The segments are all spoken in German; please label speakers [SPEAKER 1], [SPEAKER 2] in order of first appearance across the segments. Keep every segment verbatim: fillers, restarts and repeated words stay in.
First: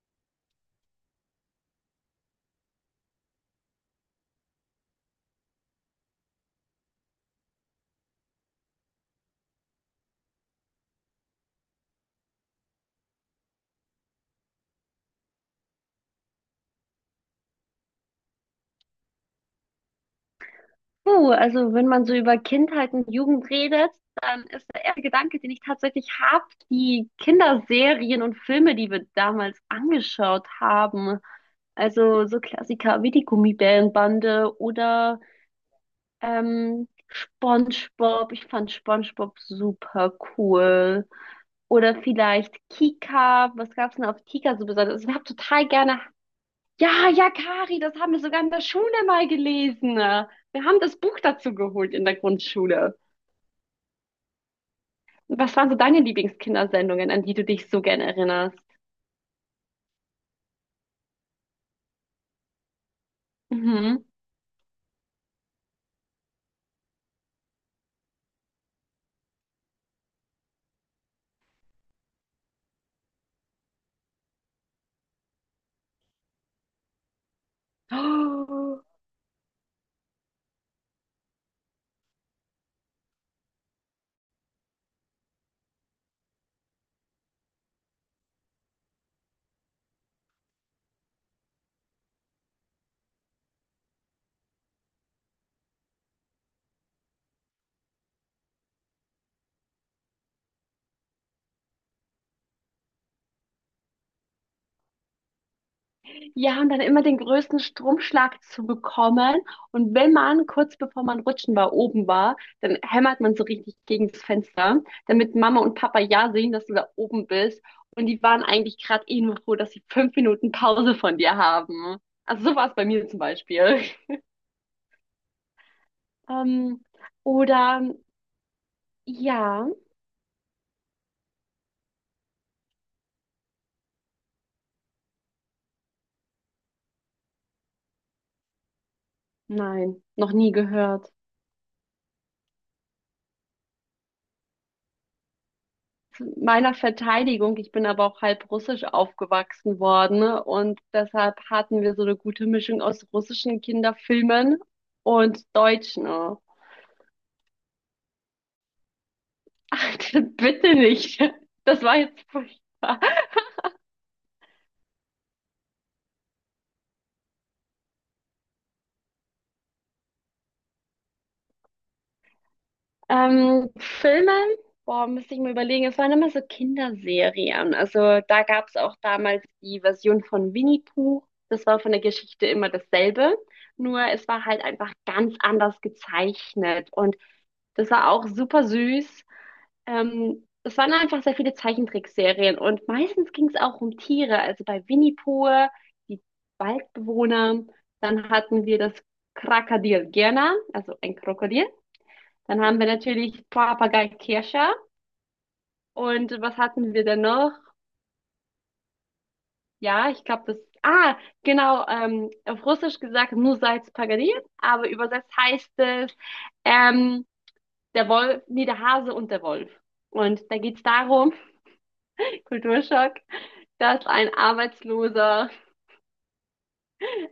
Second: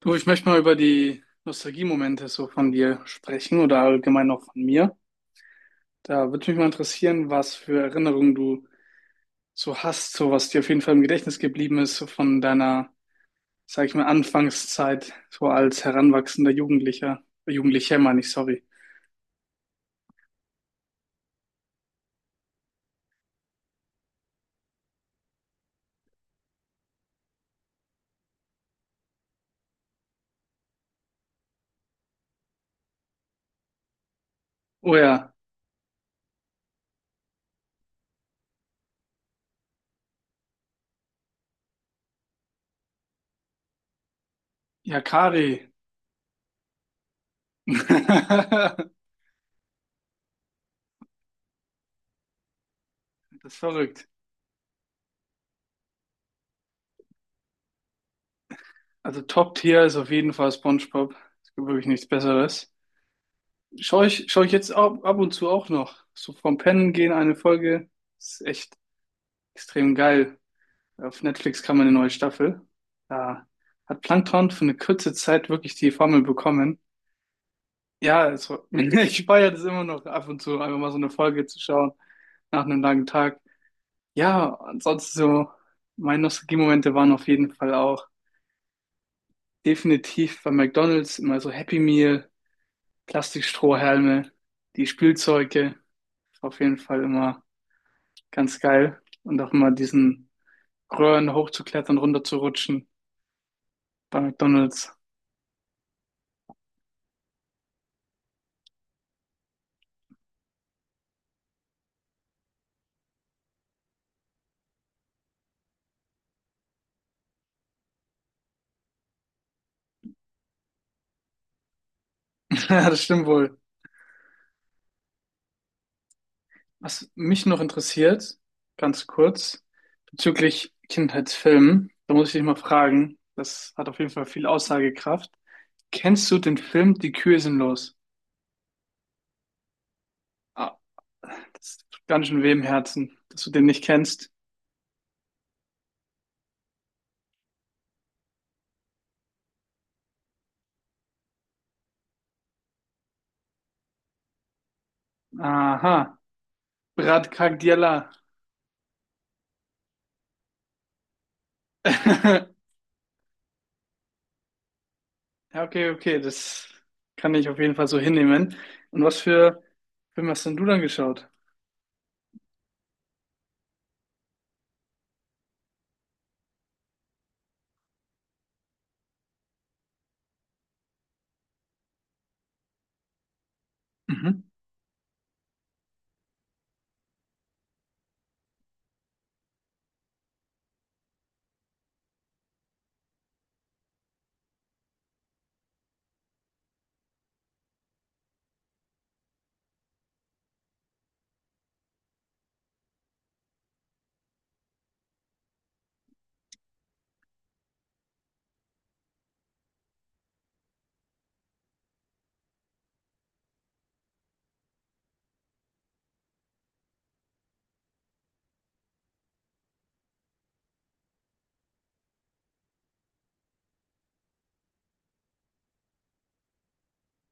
[SPEAKER 1] Du, ich möchte mal über die Nostalgiemomente so von dir sprechen oder allgemein auch von mir. Da würde mich mal interessieren, was für Erinnerungen du so hast, so was dir auf jeden Fall im Gedächtnis geblieben ist, so von deiner, sag ich mal, Anfangszeit, so als heranwachsender Jugendlicher, äh, Jugendlicher meine ich, sorry.
[SPEAKER 2] Puh, also wenn man so über Kindheit und Jugend redet, dann ist der erste Gedanke, den ich tatsächlich habe, die Kinderserien und Filme, die wir damals angeschaut haben. Also so Klassiker wie die Gummibärenbande
[SPEAKER 1] Oh
[SPEAKER 2] oder
[SPEAKER 1] ja,
[SPEAKER 2] ähm, SpongeBob. Ich fand SpongeBob super cool. Oder vielleicht Kika. Was gab's denn auf Kika so besonders?
[SPEAKER 1] ja,
[SPEAKER 2] Also ich habe total
[SPEAKER 1] Kari.
[SPEAKER 2] gerne ja, ja, Kari, das haben wir sogar in der Schule mal gelesen. Wir haben das Buch dazu geholt in der Grundschule.
[SPEAKER 1] Das ist verrückt.
[SPEAKER 2] Was waren so deine Lieblingskindersendungen, an die du dich so gern erinnerst?
[SPEAKER 1] Also Top-Tier ist auf jeden Fall SpongeBob. Es gibt wirklich nichts Besseres.
[SPEAKER 2] Mhm.
[SPEAKER 1] Schaue ich, schaue ich jetzt ab, ab und zu auch noch. So vom Pennen gehen eine Folge. Ist echt extrem geil. Auf Netflix kam eine neue Staffel. Da hat Plankton für eine kurze Zeit wirklich die Formel bekommen. Ja, also,
[SPEAKER 2] Oh.
[SPEAKER 1] ich feiere das immer noch ab und zu, einfach mal so eine Folge zu schauen nach einem langen Tag. Ja, ansonsten so, meine Nostalgie-Momente waren auf jeden Fall auch definitiv bei McDonald's immer so Happy Meal, Plastikstrohhalme, die Spielzeuge. Auf jeden Fall immer ganz geil. Und auch mal diesen Röhren hochzuklettern, runterzurutschen bei McDonald's.
[SPEAKER 2] Ja, und dann immer den größten Stromschlag zu bekommen. Und wenn man kurz bevor man rutschen war, oben war, dann hämmert man so richtig gegen das Fenster, damit Mama und Papa ja sehen, dass du da oben bist. Und die waren eigentlich gerade eh nur froh, dass sie fünf Minuten Pause von dir haben. Also so war es bei
[SPEAKER 1] Ja, das
[SPEAKER 2] mir zum
[SPEAKER 1] stimmt wohl.
[SPEAKER 2] Beispiel. Ähm,
[SPEAKER 1] Was mich noch
[SPEAKER 2] oder
[SPEAKER 1] interessiert, ganz kurz,
[SPEAKER 2] ja,
[SPEAKER 1] bezüglich Kindheitsfilmen, da muss ich dich mal fragen, das hat auf jeden Fall viel Aussagekraft. Kennst du den Film Die Kühe sind los?
[SPEAKER 2] nein, noch nie
[SPEAKER 1] Ah,
[SPEAKER 2] gehört.
[SPEAKER 1] das tut ganz schön weh im Herzen, dass du den nicht kennst.
[SPEAKER 2] Zu meiner Verteidigung, ich bin aber auch halb russisch aufgewachsen worden, ne, und deshalb hatten wir so eine gute Mischung aus russischen Kinderfilmen und deutschen.
[SPEAKER 1] Aha,
[SPEAKER 2] Ach,
[SPEAKER 1] Brad Cardiella.
[SPEAKER 2] bitte nicht. Das war jetzt furchtbar.
[SPEAKER 1] Ja, okay, okay, das kann ich auf jeden Fall so hinnehmen. Und was für Filme hast denn du dann geschaut?
[SPEAKER 2] Ähm, Filme, boah, müsste ich mir überlegen, es waren immer so Kinderserien. Also da gab es auch damals die Version von Winnie Pooh. Das war von der Geschichte immer dasselbe. Nur es
[SPEAKER 1] Mhm.
[SPEAKER 2] war halt einfach ganz anders gezeichnet. Und das war auch super süß. Ähm, es waren einfach sehr viele Zeichentrickserien. Und meistens ging es auch um Tiere. Also bei Winnie Pooh, die Waldbewohner. Dann hatten wir das Krokodil Gerner, also ein Krokodil. Dann haben wir natürlich Papagei Kirscher. Und was hatten wir denn noch? Ja, ich glaube, das. Ah, genau. Ähm, auf Russisch gesagt, Nusaits Pagadir. Aber übersetzt heißt es ähm, der Wolf, nee, der Hase und der Wolf. Und da geht's darum, Kulturschock, dass ein Arbeitsloser,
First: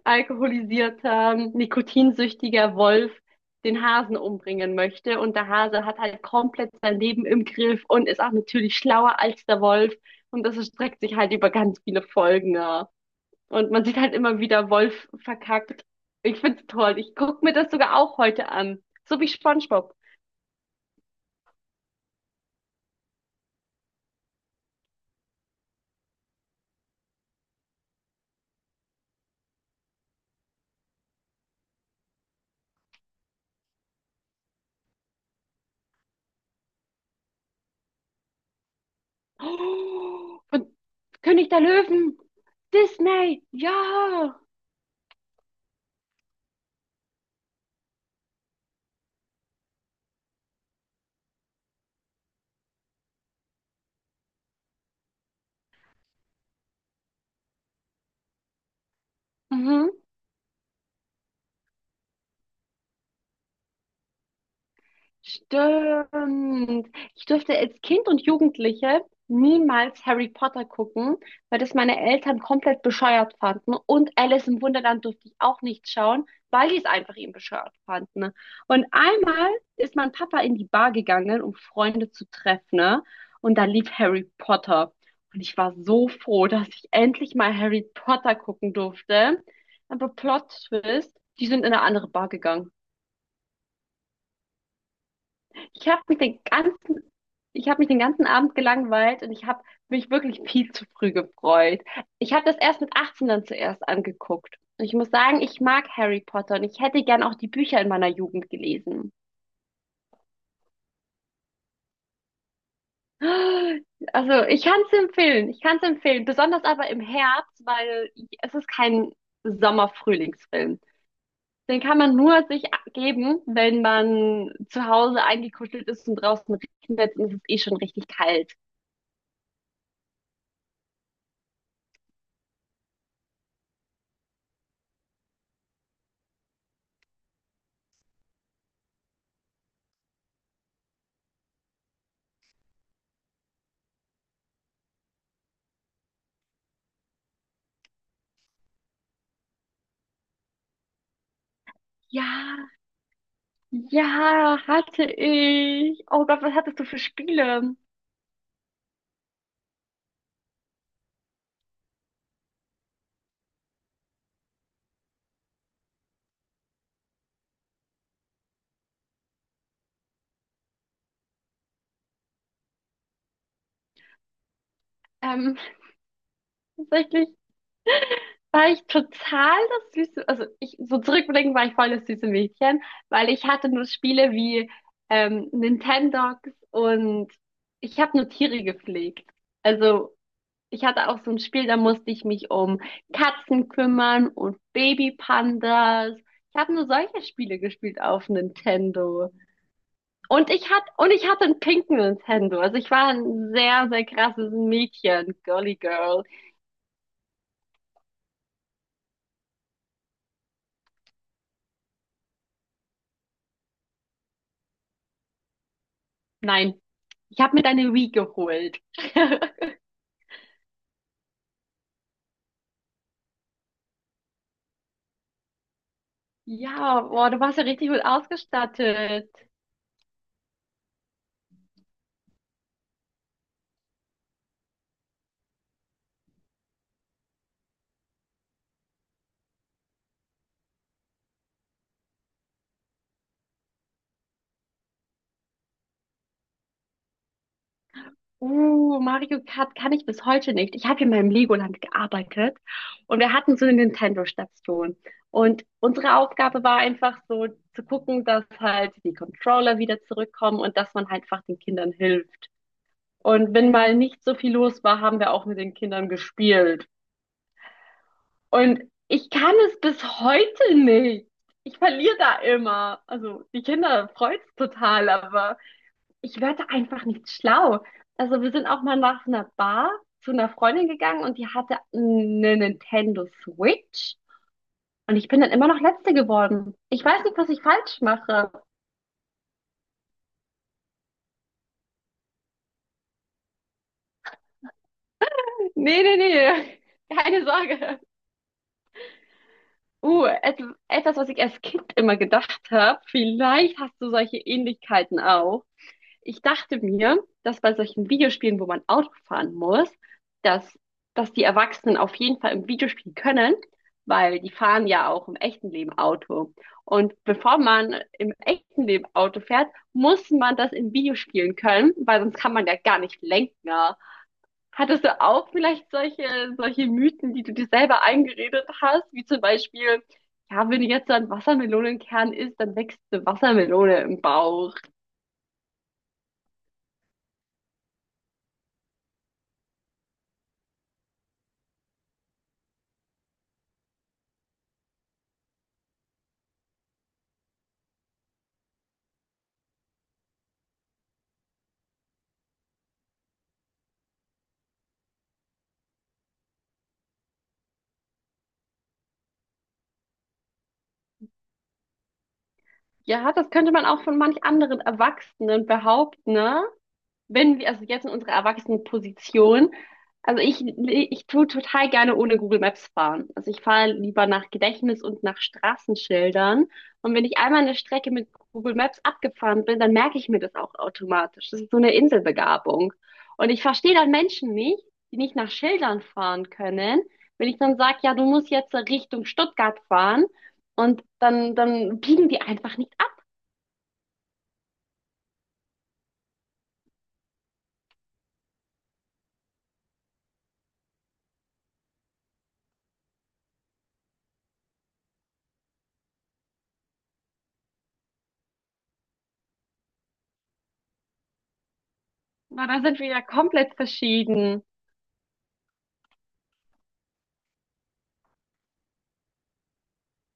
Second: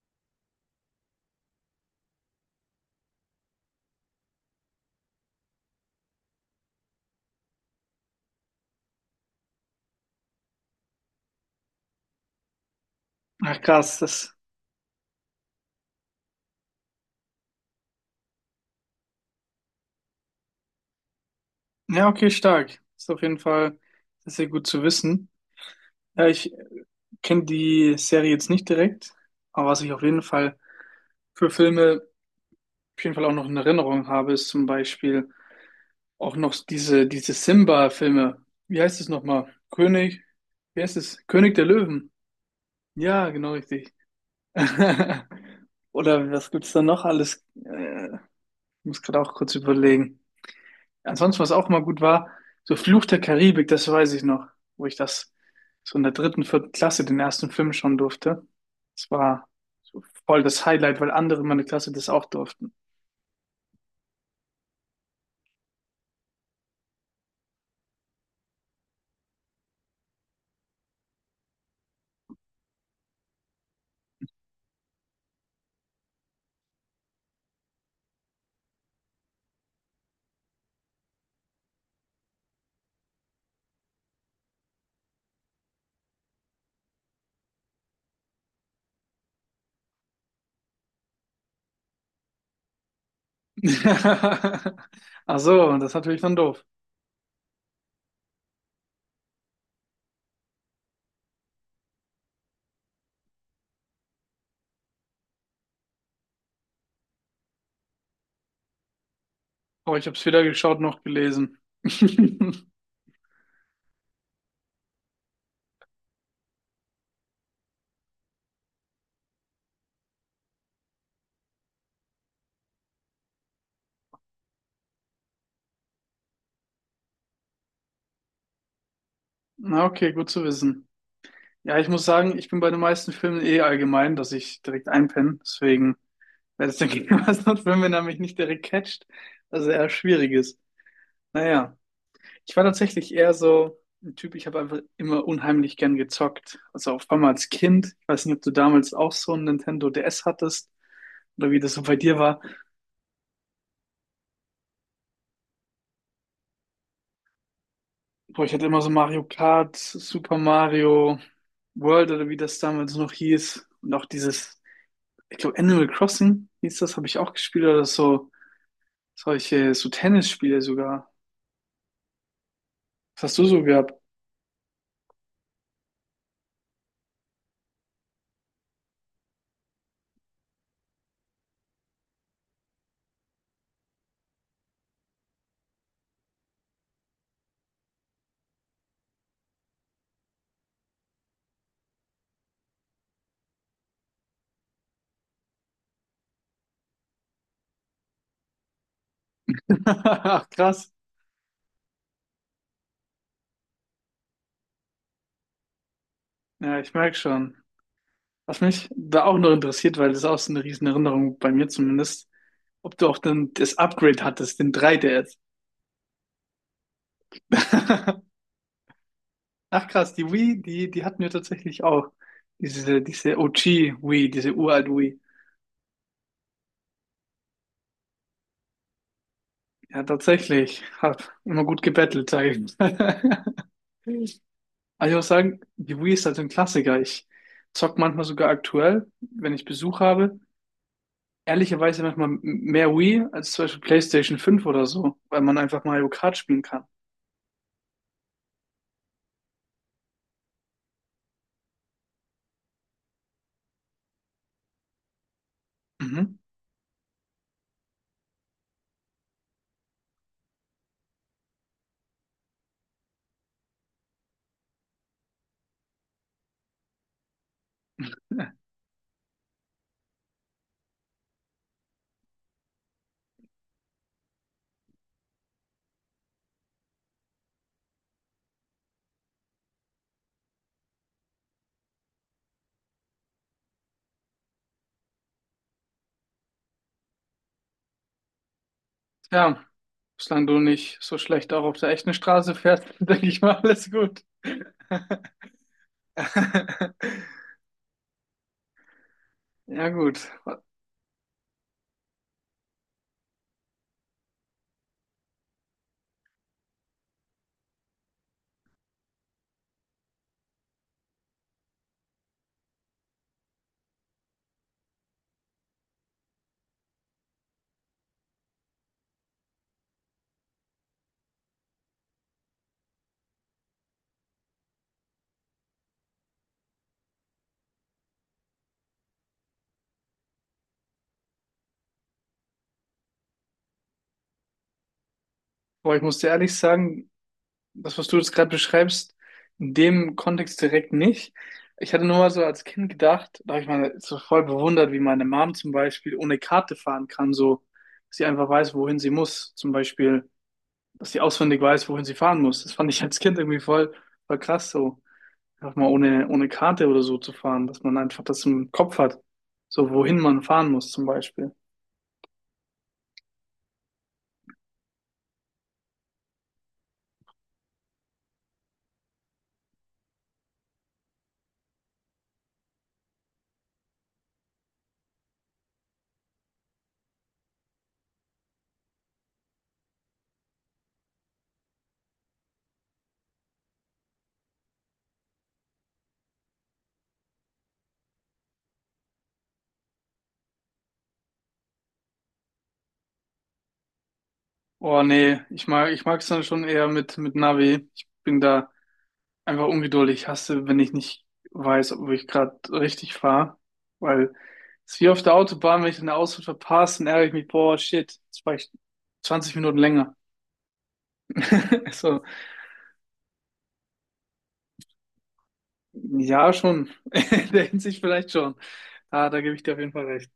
[SPEAKER 2] alkoholisierter, nikotinsüchtiger Wolf den Hasen umbringen möchte. Und der Hase hat halt komplett sein Leben im Griff und ist auch natürlich schlauer als der Wolf. Und das erstreckt sich halt über ganz viele Folgen. Ja.
[SPEAKER 1] Ach,
[SPEAKER 2] Und man sieht
[SPEAKER 1] krass,
[SPEAKER 2] halt
[SPEAKER 1] das.
[SPEAKER 2] immer wieder Wolf verkackt. Ich find's toll. Ich guck mir das sogar auch heute an. So wie SpongeBob.
[SPEAKER 1] Ja, okay, stark. Ist auf jeden Fall sehr, sehr gut zu wissen. Ja, ich kenne die Serie jetzt nicht direkt, aber was ich auf jeden Fall für Filme auf jeden Fall auch noch in Erinnerung habe, ist zum Beispiel auch noch diese, diese Simba-Filme. Wie heißt es nochmal? König,
[SPEAKER 2] Oh, von
[SPEAKER 1] wie heißt es?
[SPEAKER 2] König
[SPEAKER 1] König
[SPEAKER 2] der
[SPEAKER 1] der Löwen.
[SPEAKER 2] Löwen.
[SPEAKER 1] Ja,
[SPEAKER 2] Disney.
[SPEAKER 1] genau richtig.
[SPEAKER 2] Ja.
[SPEAKER 1] Oder was gibt's da noch alles? Äh, muss gerade auch kurz überlegen. Ansonsten, was auch mal gut war, so Fluch der Karibik, das weiß ich noch, wo ich das so in der dritten, vierten Klasse den ersten Film schauen durfte. Das war
[SPEAKER 2] Mhm.
[SPEAKER 1] so voll das Highlight, weil andere in meiner Klasse das auch durften.
[SPEAKER 2] Stimmt. Ich durfte als Kind und Jugendliche niemals Harry Potter gucken, weil das meine Eltern komplett bescheuert fanden. Und Alice im Wunderland durfte ich auch nicht schauen, weil die es einfach eben bescheuert fanden. Und einmal ist mein Papa in die Bar gegangen, um Freunde zu treffen, ne? Und da lief Harry Potter. Und ich war so froh, dass ich endlich mal Harry Potter gucken durfte. Aber Plot Twist, die sind in eine andere Bar gegangen.
[SPEAKER 1] Ach so,
[SPEAKER 2] Ich
[SPEAKER 1] das ist
[SPEAKER 2] habe mich
[SPEAKER 1] natürlich dann
[SPEAKER 2] den
[SPEAKER 1] doof.
[SPEAKER 2] ganzen, ich habe mich den ganzen Abend gelangweilt und ich habe mich wirklich viel zu früh gefreut. Ich habe das erst mit achtzehn dann zuerst angeguckt. Und ich muss sagen, ich mag Harry Potter und ich hätte gern auch die Bücher in meiner Jugend gelesen.
[SPEAKER 1] Aber ich habe es weder geschaut noch gelesen.
[SPEAKER 2] Also, ich kann es empfehlen, ich kann es empfehlen, besonders aber im Herbst, weil es ist kein Sommer-Frühlingsfilm. Den kann man nur sich geben, wenn man zu Hause eingekuschelt ist und draußen regnet und es ist eh schon richtig kalt.
[SPEAKER 1] Na, okay, gut zu wissen. Ja, ich muss sagen, ich bin bei den meisten Filmen eh allgemein, dass ich direkt einpenne. Deswegen. Weil das der Gegner was sonst, wenn man nämlich nicht direkt catcht, was ja eher schwierig ist. Naja, ich war tatsächlich eher so ein Typ, ich habe einfach immer unheimlich gern gezockt. Also auf einmal als Kind. Ich weiß nicht, ob du damals auch so ein Nintendo D S hattest oder wie das so bei dir war.
[SPEAKER 2] Ja, ja, hatte ich. Oh Gott, was hattest du für Spiele?
[SPEAKER 1] Boah, ich hatte immer so Mario Kart, Super Mario World oder wie das damals noch hieß. Und auch dieses, ich glaube, Animal Crossing hieß das, habe ich auch gespielt oder so. Solche, so Tennisspiele sogar. Was hast du so gehabt?
[SPEAKER 2] Ähm, tatsächlich war ich total das süße, also ich, so zurückblickend war ich voll das süße Mädchen, weil ich hatte nur Spiele wie ähm, Nintendogs und ich habe nur Tiere gepflegt. Also ich hatte auch so ein Spiel, da musste ich mich um Katzen kümmern und Babypandas. Ich habe nur solche Spiele gespielt auf Nintendo. Und ich hatte,
[SPEAKER 1] Krass.
[SPEAKER 2] und ich hatte einen pinken Nintendo. Also ich war ein sehr, sehr krasses Mädchen, Girly Girl.
[SPEAKER 1] Ja, ich merke schon. Was mich da auch noch interessiert, weil das ist auch so eine riesen Erinnerung bei mir zumindest, ob du auch dann das Upgrade hattest, den drei D S.
[SPEAKER 2] Nein, ich habe mir deine Wii geholt.
[SPEAKER 1] Ach krass, die Wii, die, die hatten wir tatsächlich auch. Diese, diese O G Wii, diese uralt Wii.
[SPEAKER 2] Ja, boah, du warst ja richtig gut ausgestattet.
[SPEAKER 1] Ja, tatsächlich. Hab immer gut gebettelt, sage ich. Aber ich muss sagen, die Wii ist halt ein Klassiker. Ich zock manchmal sogar aktuell, wenn ich Besuch habe. Ehrlicherweise manchmal m- mehr Wii als zum Beispiel PlayStation fünf oder so, weil man einfach Mario Kart spielen kann.
[SPEAKER 2] Uh, Mario Kart kann ich bis heute nicht. Ich habe in meinem Legoland gearbeitet und wir hatten so eine Nintendo-Station. Und unsere
[SPEAKER 1] Mhm.
[SPEAKER 2] Aufgabe war einfach so zu gucken, dass halt die Controller wieder zurückkommen und dass man halt einfach den Kindern hilft. Und wenn mal nicht so viel los war, haben wir auch mit den Kindern gespielt.
[SPEAKER 1] Ja.
[SPEAKER 2] Und ich kann es bis heute nicht. Ich verliere da immer. Also die Kinder freut's total, aber ich werde einfach nicht schlau. Also wir sind auch mal nach einer Bar zu einer Freundin gegangen und die hatte eine Nintendo Switch. Und ich bin dann immer noch Letzte geworden. Ich weiß nicht, was ich falsch mache.
[SPEAKER 1] Tja, solange du nicht so schlecht auch auf der echten Straße fährst, denke ich mal, alles gut.
[SPEAKER 2] Nee, nee, nee. Keine Sorge.
[SPEAKER 1] Ja,
[SPEAKER 2] Uh,
[SPEAKER 1] gut.
[SPEAKER 2] et etwas, was ich als Kind immer gedacht habe, vielleicht hast du solche Ähnlichkeiten auch. Ich dachte mir, dass bei solchen Videospielen, wo man Auto fahren muss, dass, dass die Erwachsenen auf jeden Fall im Videospiel können, weil die fahren ja auch im echten Leben Auto. Und bevor man im echten Leben Auto fährt, muss man das in Videospielen können, weil sonst kann man ja gar nicht lenken, ja. Hattest du auch vielleicht solche, solche Mythen, die du dir selber eingeredet hast, wie zum Beispiel, ja, wenn du jetzt so einen Wassermelonenkern isst, dann wächst eine Wassermelone im Bauch.
[SPEAKER 1] Aber ich muss dir ehrlich sagen, das, was du jetzt gerade beschreibst, in dem Kontext direkt nicht. Ich hatte nur mal so als Kind gedacht, da habe ich mal so voll bewundert, wie meine Mom zum Beispiel ohne Karte fahren kann, so, dass sie einfach weiß, wohin sie muss. Zum Beispiel, dass sie auswendig weiß, wohin sie fahren muss. Das fand ich als Kind irgendwie voll, voll krass so, einfach mal ohne, ohne Karte oder so zu fahren, dass man einfach das im Kopf hat, so wohin man fahren muss zum Beispiel.
[SPEAKER 2] Ja, das könnte man auch von manch anderen Erwachsenen behaupten, ne? Wenn wir, also jetzt in unserer Erwachsenenposition, also ich, ich tue total gerne ohne Google Maps fahren. Also ich fahre lieber nach Gedächtnis und nach Straßenschildern. Und wenn ich einmal eine Strecke mit Google Maps abgefahren bin, dann merke ich mir das auch automatisch. Das ist so eine Inselbegabung. Und ich verstehe dann Menschen nicht, die nicht nach Schildern fahren können. Wenn ich dann sage, ja, du musst jetzt Richtung Stuttgart fahren und dann, dann biegen die einfach nicht ab.
[SPEAKER 1] Oh nee, ich mag, ich mag's dann schon eher mit, mit Navi. Ich bin da einfach ungeduldig. Ich hasse, wenn ich nicht weiß, ob ich gerade richtig fahre, weil es ist wie auf der Autobahn, wenn ich eine Ausfahrt verpasse, dann ärgere ich mich, boah, shit, jetzt war ich zwanzig Minuten länger. So,
[SPEAKER 2] Na, da sind wir ja komplett verschieden.
[SPEAKER 1] ja, schon. In der Hinsicht vielleicht schon. Ah, da gebe ich dir auf jeden Fall recht.